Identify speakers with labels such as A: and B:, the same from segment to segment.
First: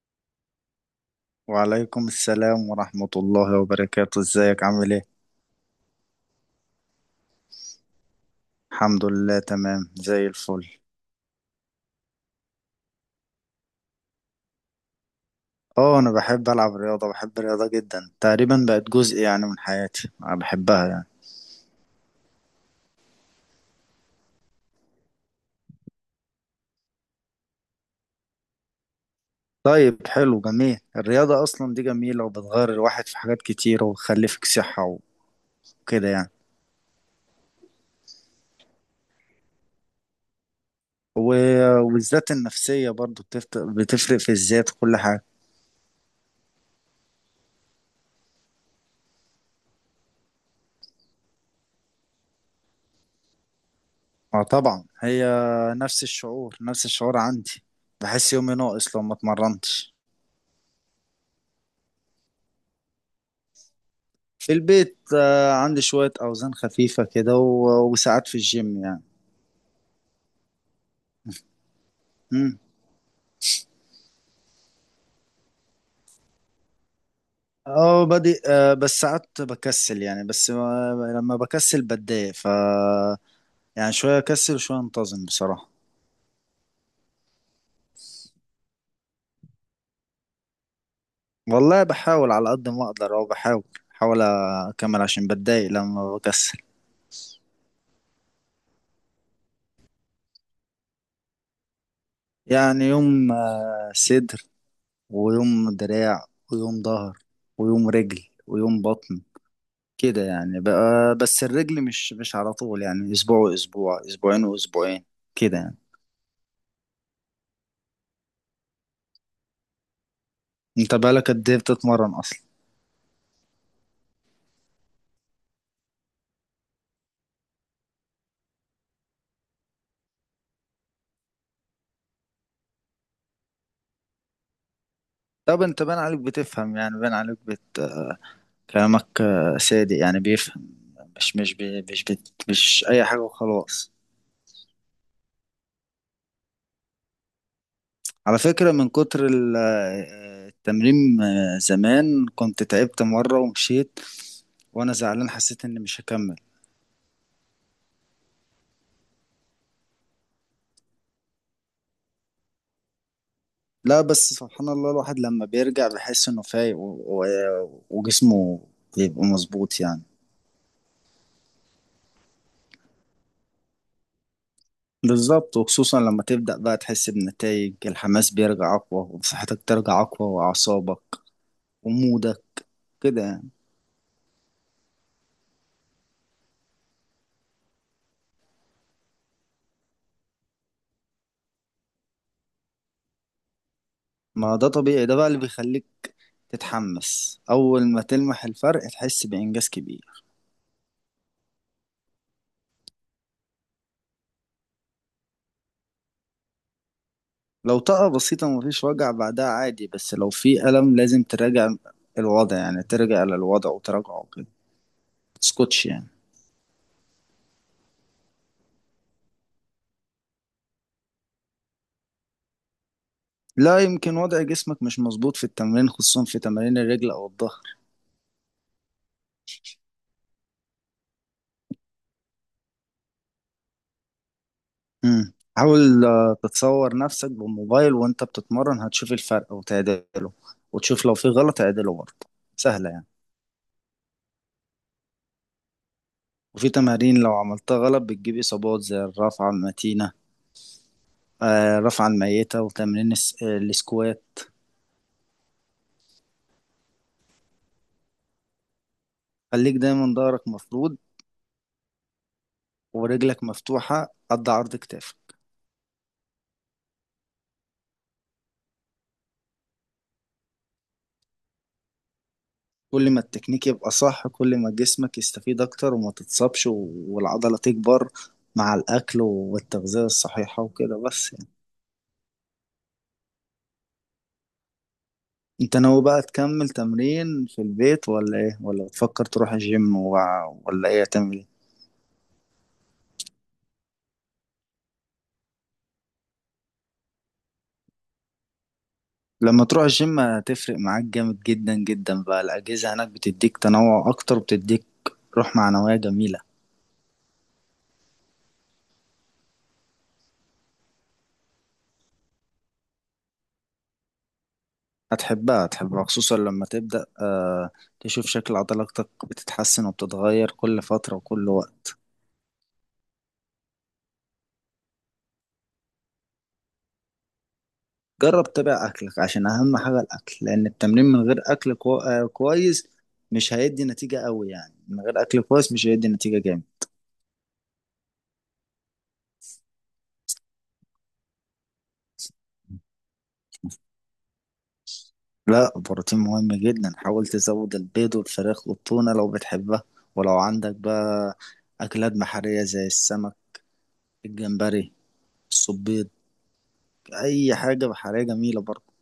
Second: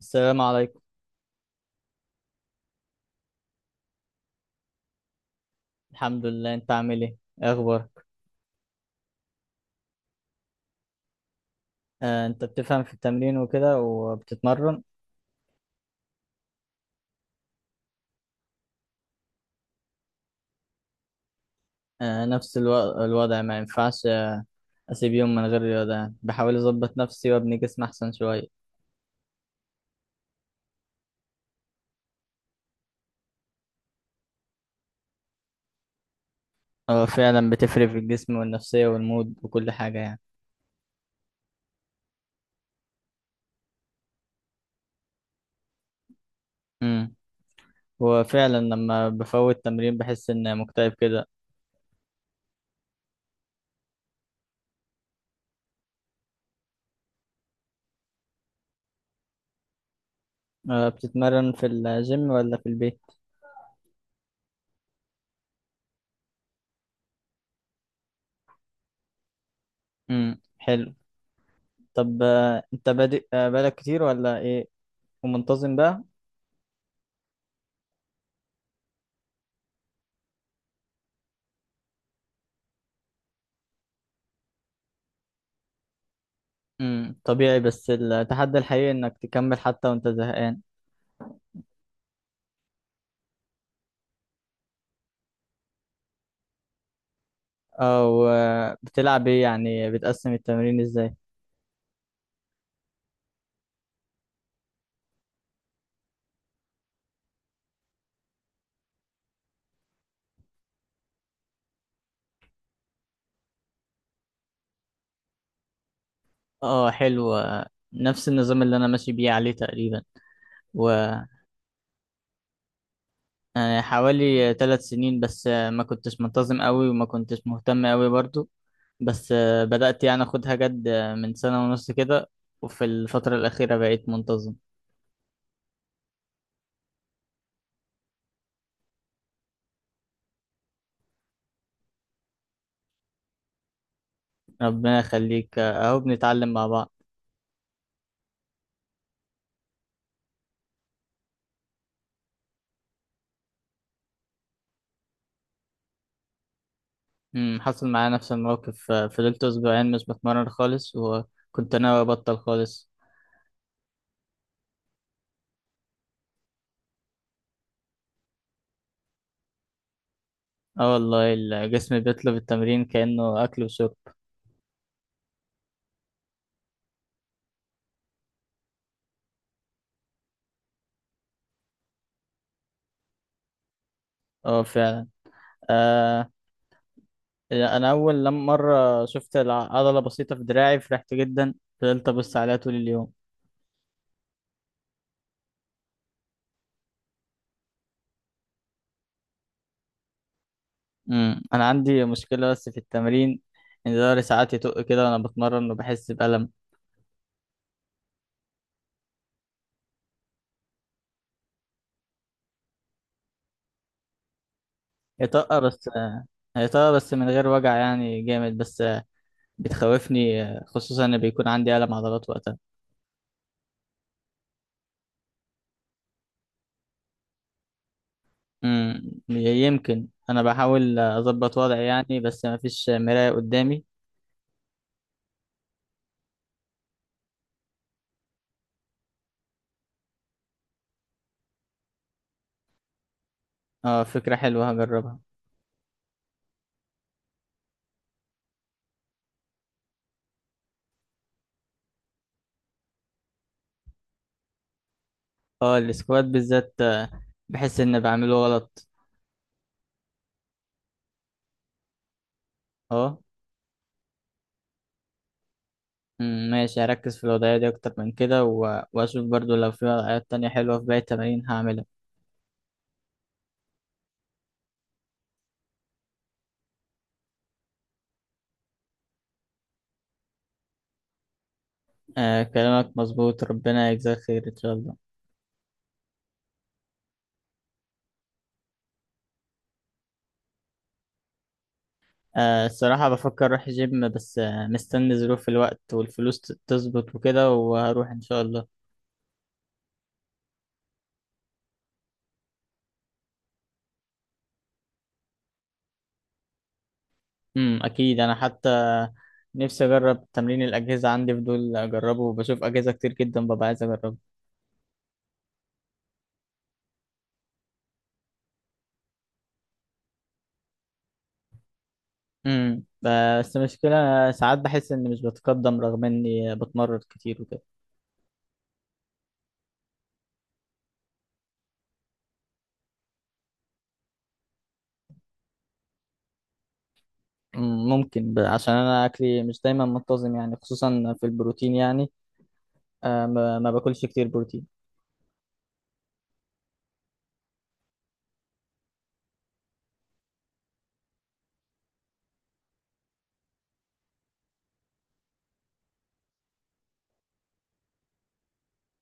A: السلام عليكم.
B: وعليكم السلام ورحمة الله وبركاته. ازيك عامل ايه؟
A: الحمد لله، انت عامل ايه؟ ايه اخبارك؟
B: الحمد لله، تمام زي الفل.
A: آه، انت بتفهم في التمرين وكده وبتتمرن؟
B: اه، انا بحب العب رياضة، بحب الرياضة جدا، تقريبا بقت جزء يعني من حياتي، انا بحبها يعني.
A: آه، نفس الوضع ما ينفعش. اسيب يوم من غير رياضة يعني، بحاول اظبط نفسي وابني جسم احسن شوية.
B: طيب، حلو، جميل. الرياضة اصلا دي جميلة وبتغير الواحد في حاجات كتيرة وبتخلي فيك صحة وكده يعني.
A: هو فعلا بتفرق في الجسم والنفسية والمود وكل حاجة يعني.
B: والذات النفسية برضو بتفرق في الذات وكل حاجة.
A: امم. هو فعلا لما بفوت تمرين بحس ان مكتئب كده.
B: اه، طبعا هي. نفس الشعور، نفس الشعور عندي. بحس يومي ناقص لو ما اتمرنتش.
A: آه، بتتمرن في الجيم ولا في البيت؟
B: في البيت. عندي شوية أوزان خفيفة كده وساعات في الجيم يعني.
A: امم، حلو. طب،
B: مم.
A: انت بادئ بقالك كتير ولا ايه؟ ومنتظم بقى؟
B: اه، بادئ. بس ساعات بكسل يعني، بس لما بكسل بتضايق يعني شوية أكسل وشوية أنتظم بصراحة.
A: امم، طبيعي، بس التحدي الحقيقي انك تكمل حتى وانت زهقان.
B: والله، بحاول على قد ما أقدر، أو بحاول أكمل عشان بتضايق لما بكسل.
A: او بتلعب ايه يعني، بتقسم التمرين ازاي؟
B: يعني يوم صدر، ويوم دراع، ويوم ظهر، ويوم رجل، ويوم بطن، كده يعني. بقى بس الرجل مش على طول يعني، اسبوع واسبوع، اسبوعين واسبوعين، كده يعني.
A: اه حلو، نفس النظام اللي انا ماشي بيه عليه تقريبا.
B: انت بقالك قد ايه بتتمرن اصلا؟
A: وحوالي 3 سنين بس، ما كنتش منتظم قوي وما كنتش مهتم قوي برضو. بس بدأت يعني اخدها جد، من سنة ونص كده، وفي الفترة الأخيرة بقيت منتظم.
B: طب انت باين عليك بتفهم، يعني كلامك صادق يعني، بيفهم. مش مش بي... مش بت... مش اي حاجة وخلاص.
A: ربنا يخليك، اهو بنتعلم مع بعض.
B: على فكرة، من كتر التمرين، زمان كنت تعبت مرة ومشيت وانا زعلان، حسيت اني مش هكمل.
A: أمم، حصل معايا نفس الموقف، فضلت أسبوعين مش بتمرن خالص وكنت ناوي أبطل خالص.
B: لا، بس سبحان الله، الواحد لما بيرجع بيحس انه فايق وجسمه بيبقى مظبوط يعني.
A: اه والله الجسم بيطلب التمرين كأنه أكل وشرب.
B: بالظبط، وخصوصا لما تبدأ بقى تحس بنتائج، الحماس بيرجع أقوى وصحتك ترجع أقوى وأعصابك ومودك، كده يعني.
A: اه فعلا. آه. يعني أنا أول لما مرة شفت عضلة بسيطة في دراعي فرحت جدا. فضلت أبص عليها طول اليوم.
B: ما ده طبيعي، ده بقى اللي بيخليك تتحمس أول ما تلمح الفرق تحس بإنجاز كبير.
A: أمم، أنا عندي مشكلة بس في التمرين، إن ظهري ساعات يطق كده وأنا بتمرن وبحس بألم.
B: لو طاقة بسيطة مفيش وجع بعدها عادي، بس لو في ألم لازم تراجع الوضع يعني، ترجع للوضع وتراجعه كده.
A: يطق
B: متسكتش
A: بس
B: يعني.
A: هيطق بس من غير وجع يعني جامد بس، بتخوفني خصوصا إن بيكون عندي ألم عضلات وقتها.
B: لا، يمكن وضع جسمك مش مظبوط في التمرين، خصوصا في تمارين الرجل أو الظهر.
A: امم، يمكن انا بحاول اظبط وضعي يعني، بس ما فيش مراية قدامي.
B: مم. حاول تتصور نفسك بالموبايل وانت بتتمرن، هتشوف الفرق وتعدله، وتشوف لو في غلط اعدله برضه، سهلة يعني.
A: اه، فكرة حلوة هجربها.
B: وفي تمارين لو عملتها غلط بتجيب إصابات، زي الرفعة المتينة، الرفعة الميتة وتمرين السكوات.
A: اه السكوات بالذات، بحس ان بعمله غلط.
B: خليك دايما ظهرك مفرود
A: اه.
B: ورجلك مفتوحة قد عرض كتافك.
A: أمم، ماشي، هركز في الوضعية دي اكتر من كده واشوف برضو لو في وضعيات تانية حلوة في باقي التمارين هعملها.
B: كل ما التكنيك يبقى صح كل ما جسمك يستفيد أكتر وما تتصابش والعضلة تكبر، مع الأكل والتغذية الصحيحة وكده بس.
A: آه كلامك مظبوط، ربنا يجزاك خير ان شاء الله.
B: انت ناوي بقى تكمل تمرين في البيت ولا ايه؟ ولا بتفكر تروح الجيم ولا ايه هتعمل ايه؟
A: آه الصراحة بفكر اروح جيم، بس مستني ظروف الوقت والفلوس تظبط وكده وهروح ان شاء الله.
B: لما تروح الجيم هتفرق معاك جامد جدا جدا، بقى الأجهزة هناك بتديك تنوع أكتر، بتديك روح معنوية جميلة.
A: اكيد، انا حتى نفسي اجرب تمرين الاجهزه، عندي فضول اجربه وبشوف اجهزه كتير جدا ببقى عايز اجربه.
B: هتحبها، هتحبها، خصوصا لما تبدأ تشوف شكل عضلاتك بتتحسن وبتتغير كل فترة وكل وقت.
A: امم، بس المشكله ساعات بحس اني مش بتقدم رغم اني بتمرن كتير وكده.
B: جرب تتابع أكلك عشان أهم حاجة الأكل، لأن التمرين من غير أكل كو... آه كويس مش هيدي نتيجة قوي، يعني من غير أكل كويس مش هيدي نتيجة جامد.
A: أمم، ممكن عشان انا اكلي مش دايما منتظم يعني خصوصا في البروتين يعني. آه، ما باكلش كتير بروتين.
B: لا، البروتين مهم جدا، حاول تزود البيض والفراخ والتونة لو بتحبها، ولو عندك بقى أكلات بحرية زي السمك، الجمبري، الصبيط، أي حاجة بحرية جميلة برضه.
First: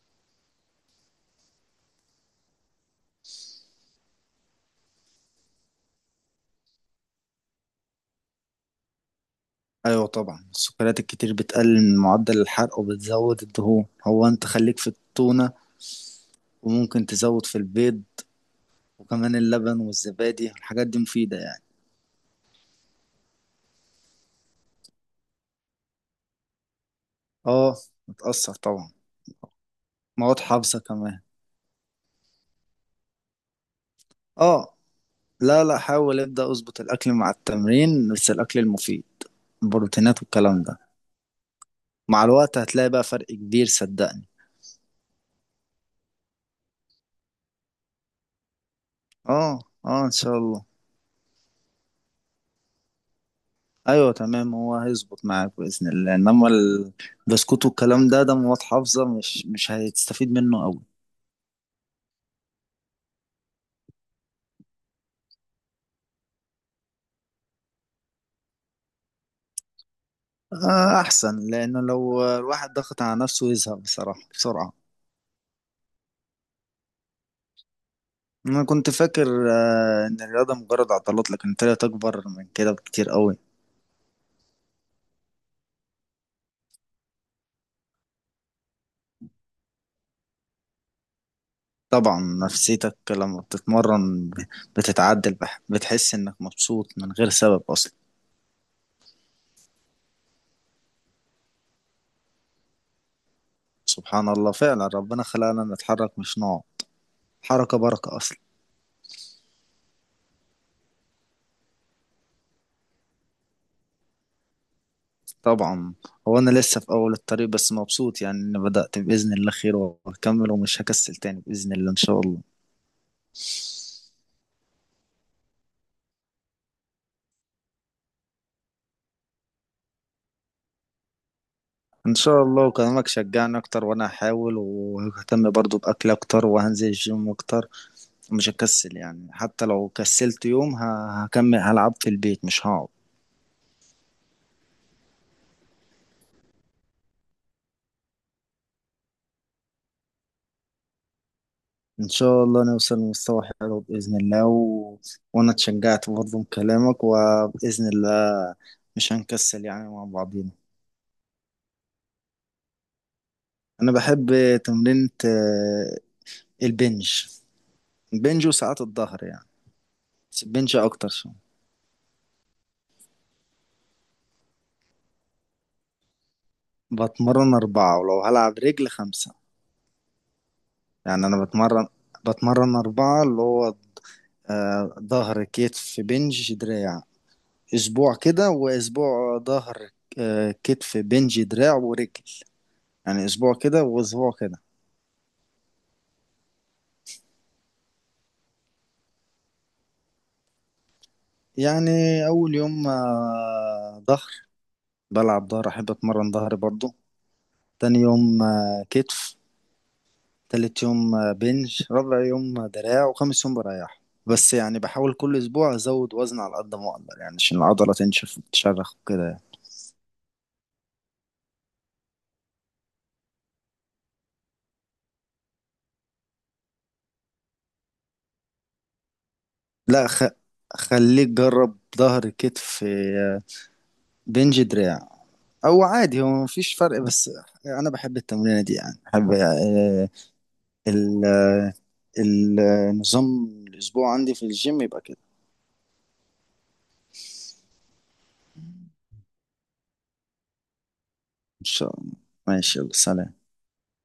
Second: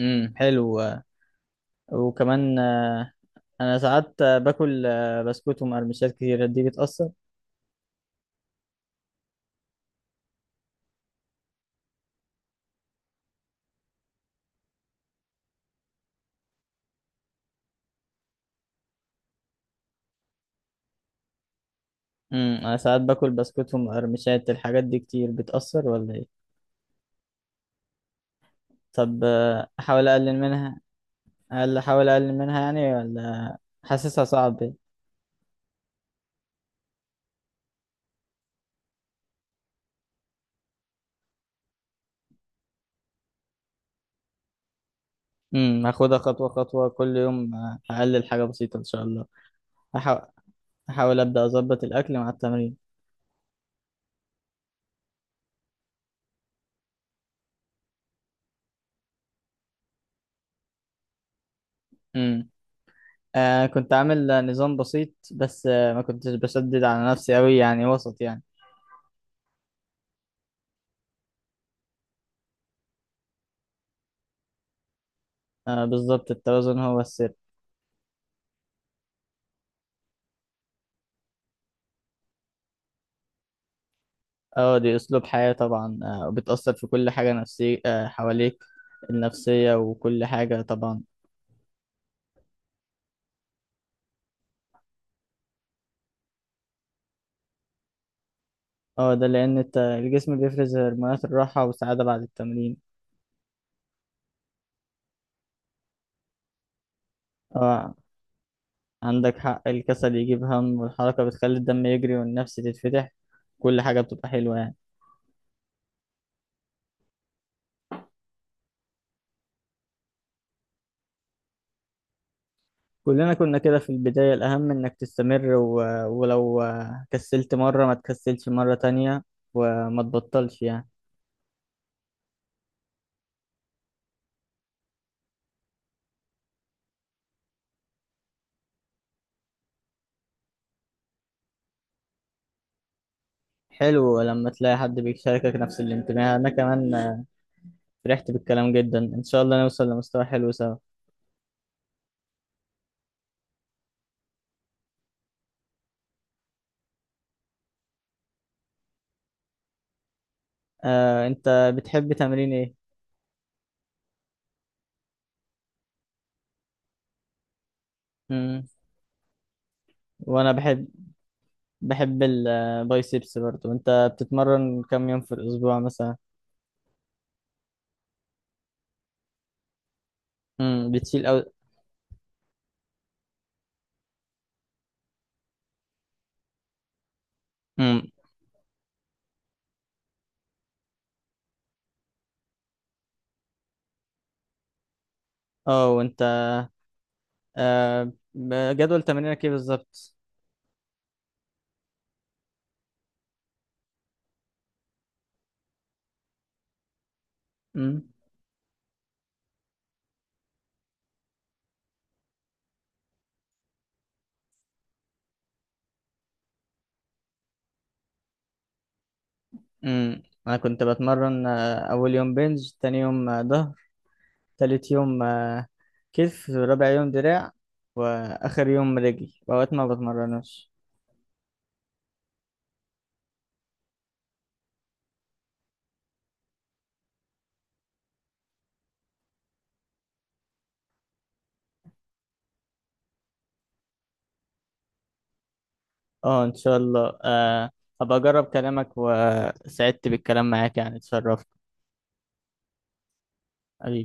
A: حلو. وكمان انا ساعات باكل بسكوت ومقرمشات كتير دي بتأثر.
B: أيوة طبعا، السكريات الكتير بتقلل من معدل الحرق وبتزود الدهون. هو أنت خليك في التونة، وممكن تزود في البيض، وكمان اللبن والزبادي، الحاجات دي مفيدة يعني.
A: امم، انا ساعات باكل بسكوت ومقرمشات، الحاجات دي كتير بتأثر ولا ايه؟
B: اه، بتأثر طبعا،
A: طب احاول اقلل
B: مواد حافظة
A: منها.
B: كمان.
A: هل احاول اقلل منها يعني ولا؟ حاسسها صعب.
B: اه، لا لا، حاول ابدأ اظبط الاكل مع التمرين، بس الاكل المفيد، البروتينات والكلام ده، مع الوقت هتلاقي بقى فرق كبير، صدقني.
A: امم، هاخدها خطوة خطوة، كل يوم هقلل حاجة بسيطة ان شاء الله.
B: اه، اه، ان
A: هحاول.
B: شاء الله.
A: احاول ابدا اظبط الاكل مع التمرين.
B: ايوه، تمام. هو هيظبط معاك باذن الله، انما البسكوت والكلام ده مواد حافظه مش هتستفيد منه قوي.
A: امم. آه كنت عامل نظام بسيط، بس ما كنتش بشدد على نفسي قوي يعني وسط يعني.
B: آه، احسن، لانه لو الواحد ضغط على نفسه يزهق بصراحه بسرعه.
A: آه بالظبط، التوازن هو السر.
B: انا كنت فاكر ان الرياضه مجرد عضلات، لكن طلعت اكبر من كده بكتير قوي.
A: اه دي اسلوب حياة طبعا، وبتأثر في كل حاجة نفسية، حواليك النفسية وكل حاجة طبعا.
B: طبعا. نفسيتك لما بتتمرن بتتعدل، بتحس انك مبسوط من غير سبب اصلا.
A: اه ده لأن الجسم بيفرز هرمونات الراحة والسعادة بعد التمرين.
B: سبحان الله، فعلا ربنا خلقنا نتحرك مش نقعد، حركة
A: اه
B: بركة اصلا.
A: عندك حق، الكسل يجيب هم والحركة بتخلي الدم يجري والنفس تتفتح، كل حاجة بتبقى حلوة يعني.
B: طبعا. هو انا لسه في اول الطريق، بس مبسوط يعني اني بدأت باذن الله خير، وهكمل ومش هكسل تاني باذن الله ان شاء الله.
A: كلنا كنا كده في البداية، الأهم إنك تستمر ولو كسلت مرة ما تكسلش مرة تانية وما تبطلش يعني.
B: ان شاء الله، وكلامك شجعني اكتر، وانا هحاول وههتم برضو باكل اكتر وهنزل الجيم اكتر، ومش هكسل يعني. حتى لو كسلت يوم هكمل هلعب في البيت مش هقعد.
A: حلو لما تلاقي حد بيشاركك نفس الانتماء، أنا كمان فرحت بالكلام جدا، إن شاء الله نوصل لمستوى حلو سوا.
B: إن شاء الله نوصل لمستوى حلو بإذن الله، وأنا اتشجعت برضه من كلامك، وبإذن الله مش هنكسل يعني مع بعضينا.
A: آه، أنت بتحب تمرين إيه؟
B: أنا بحب تمرينة البنج. البنج
A: مم.
B: وساعات الظهر يعني، بس
A: وأنا
B: البنج
A: بحب.
B: أكتر شوية.
A: بحب البايسبس برضو. انت بتتمرن كم يوم في الاسبوع مثلا؟
B: بتمرن أربعة، ولو هلعب رجل خمسة.
A: امم، بتشيل
B: يعني
A: او.
B: أنا بتمرن أربعة، اللي هو ظهر، كتف، بنج، دراع.
A: امم.
B: أسبوع كده، وأسبوع ظهر، كتف، بنج، دراع ورجل. يعني أسبوع كده وأسبوع كده
A: اه وانت، جدول تمرينك ايه بالظبط؟
B: يعني. اول يوم ظهر، بلعب ظهر، احب اتمرن ظهر برضو. تاني
A: امم.
B: يوم كتف. تالت يوم بنج. رابع يوم دراع. وخامس يوم بريح، بس يعني بحاول كل اسبوع ازود وزن على قد ما اقدر، يعني عشان العضله تنشف وتشرخ وكده يعني.
A: امم، انا كنت بتمرن اول يوم بنج، تاني يوم ظهر، تالت يوم كتف، رابع يوم دراع، واخر يوم رجل، واوقات ما
B: لا،
A: بتمرنوش.
B: خليك جرب ظهر، كتف، بنج، دراع. او عادي هو مفيش فرق، بس انا بحب التمرينه دي يعني، بحب ال- آه، النظام. الأسبوع عندي في الجيم يبقى كده.
A: اه ان شاء الله. هبقى اجرب كلامك، وسعدت بالكلام معاك يعني، اتشرفت.
B: ان شاء الله. ماشي، يلا سلام.